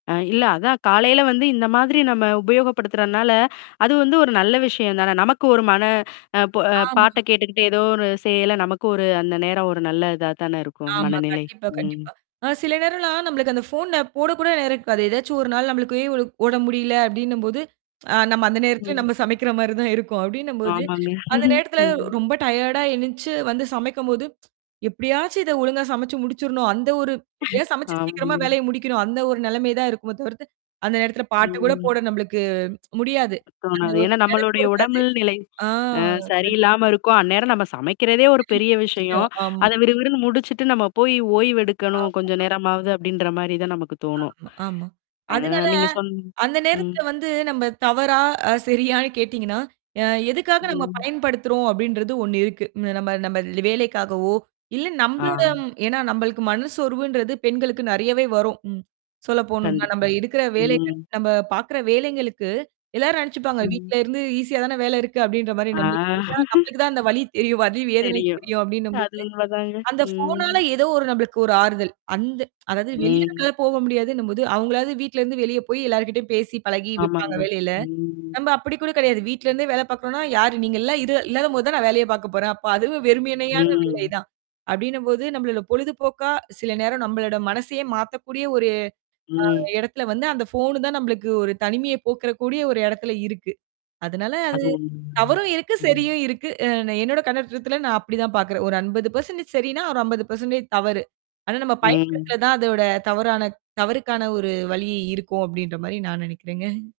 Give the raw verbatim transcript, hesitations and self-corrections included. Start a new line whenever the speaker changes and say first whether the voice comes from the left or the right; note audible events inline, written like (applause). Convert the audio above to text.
left: ஆ. இல்ல அதான் காலைல வந்து இந்த மாதிரி நம்ம உபயோகப்படுத்துறதுனால, அது வந்து ஒரு நல்ல விஷயம் தான. நமக்கு ஒரு மன, ப
right: ஆமா.
left: பாட்ட கேட்டுக்கிட்டே, ஏதோ ஒரு செய்யல நமக்கு ஒரு, அந்த நேரம் ஒரு நல்ல இதா தான இருக்கும்
right: ஆமா,
left: மனநிலை.
right: கண்டிப்பா,
left: ம்.
right: கண்டிப்பா. அ, சில நேரம்லாம் நம்மளுக்கு அந்த போன போட கூட நேரம் இருக்காது. ஏதாச்சும் ஒரு நாள் நம்மளுக்கே, உ உடம்பு முடியல அப்டினம் போது, (tsk) நம்ம அந்த நேரத்துல
left: ம்.
right: நம்ம சமைக்கிற மாரி தான் இருக்கும். அப்படினம் போது,
left: ஆமாங்க,
right: அந்த
left: (chuckles)
right: நேரத்துல
left: ம்.
right: ரொம்ப டயர்டா எனிச்சு வந்து சமைக்கும் போது, (tsk) எப்டியாச்சும் இத ஒழுங்கா சமச்சு முடிச்சிரனும், அந்த ஒரு எப்டியா சமைச்சு சீக்கிரமா
left: ஆமாங்க.
right: வேலைய முடிக்கணும் அந்த ஒரு நெலமை தான் இருக்குமே தவிர்த்து, அந்த நேரத்துல பாட்டு கூட
left: ம்.
right: போட நம்மளுக்கு (tsk) முடியாது. அந்த
left: தோணாது.
right: ஒரு
left: ஏன்னா
right: நினைப்பு
left: நம்மளுடைய
right: இருக்காது.
left: உடம்பில் நிலை
right: ஆ.
left: ஆ
right: கண்
left: சரியில்லாம இருக்கும், அந்நேரம் நம்ம சமைக்கிறதே ஒரு
right: எவ்ளோ
left: பெரிய
right: பெரிய
left: விஷயம்.
right: விஷயம். ஆமா.
left: அதை விறுவிறுன்னு முடிச்சுட்டு, நம்ம போய் ஓய்வு
right: ஆமா,
left: எடுக்கணும் கொஞ்ச
right: ஆமா.
left: நேரமாவது அப்டின்ற மாதிரி தான் நமக்கு தோணும்.
right: ஆமா, ஆமா.
left: ஆ,
right: அதனால
left: நீங்க சொன்ன
right: அந்த
left: ம்.
right: நேரத்துல வந்து, நம்ம தவறா? சரியான்னு? கேட்டீங்கன்னா, அ, எதுக்காக நம்ம
left: ம்.
right: பயன்படுத்துறோம் அப்டீன்றது ஒண்ணு இருக்கு. நம்ம நம்ம வேலைக்காகவோ, இல்ல
left: ஆ.
right: நம்மளோட ஏன்னா, நம்பளுக்கு மனசோர்வுன்றது பெண்களுக்கு நிறையவே வரும். ம். சொல்லப்போணும்னா, நம்ம
left: கண்டிப்பா,
right: இருக்கிற வேலைகள
left: ம்.
right: நம்ம பாக்குற வேலைங்களுக்கு எல்லாரும் நெனச்சுப்பாங்க
left: ம்.
right: வீட்ல இருந்து ஈஸியாதான வேலை இருக்கு அப்டின்ற மாதிரி,
left: ஆ.
right: நம்மளுக்கு (unintelligible) நம்மளுக்கு தான் அந்த வலி தெரியும்.
left: (chuckles)
right: வலி வேதனை
left: தெரியும்.
right: தெரியும் அப்டினம் போது,
left: அது உண்மதாங்க,
right: அந்த போனால
left: ம்.
right: ஏதோ ஒரு நம்மளுக்கு ஒரு ஆறுதல். அந்த (tsk) அதாவது வெளிய
left: ம்.
right: நம்மளால போக முடியாதுன்னும் போது அவங்களாவது வீட்ல இருந்து வெளிய போய் எல்லார் கிட்டயும் பேசி பழகி வெப்பாங்க
left: ஆமாங்க.
right: வேலைல.
left: ம்.
right: நம்ம அப்டி கூட கிடையாது. வீட்ல இருந்தே வேலை பாக்குறோம்னா, யாரு நீங்க எல்லாம் இரு இல்லாத போது தான் நான் வேலைய பாக்க போறேன், அப்ப அதுவும் வெறுமேமையான வேலை
left: ம்.
right: தான். அப்டினம் போது, நம்மளோட பொழுது போக்கா, சில நேரம் நம்மளோட மனசையே மாத்தக்கூடிய, அ, ஒரு
left: ம்.
right: இடத்துல வந்து, அந்த போன் தான் நம்மளுக்கு ஒரு தனிமைய போக்கற கூடிய ஒரு இடத்துல இருக்கு. அதனால அது
left: அது உண்மைங்க.
right: தவறும் இருக்கு,
left: ம்.
right: சரியும் இருக்கு. அ, என்னோட கண்ணோட்டத்துல நான் அப்டித்தான் பாக்குறேன், ஒரு அம்பது பர்சன்டேஜ் சரின்னா, ஒரு அம்பது பர்சன்டேஜ் தவறு. ஆனா, நம்ம
left: ம்.
right: பயன்படுத்துற தான் அதோட தவறான தவறுக்கான ஒரு வழியே இருக்கும் அப்படின்ற மாரி நான் நெனைக்கிறேங்க.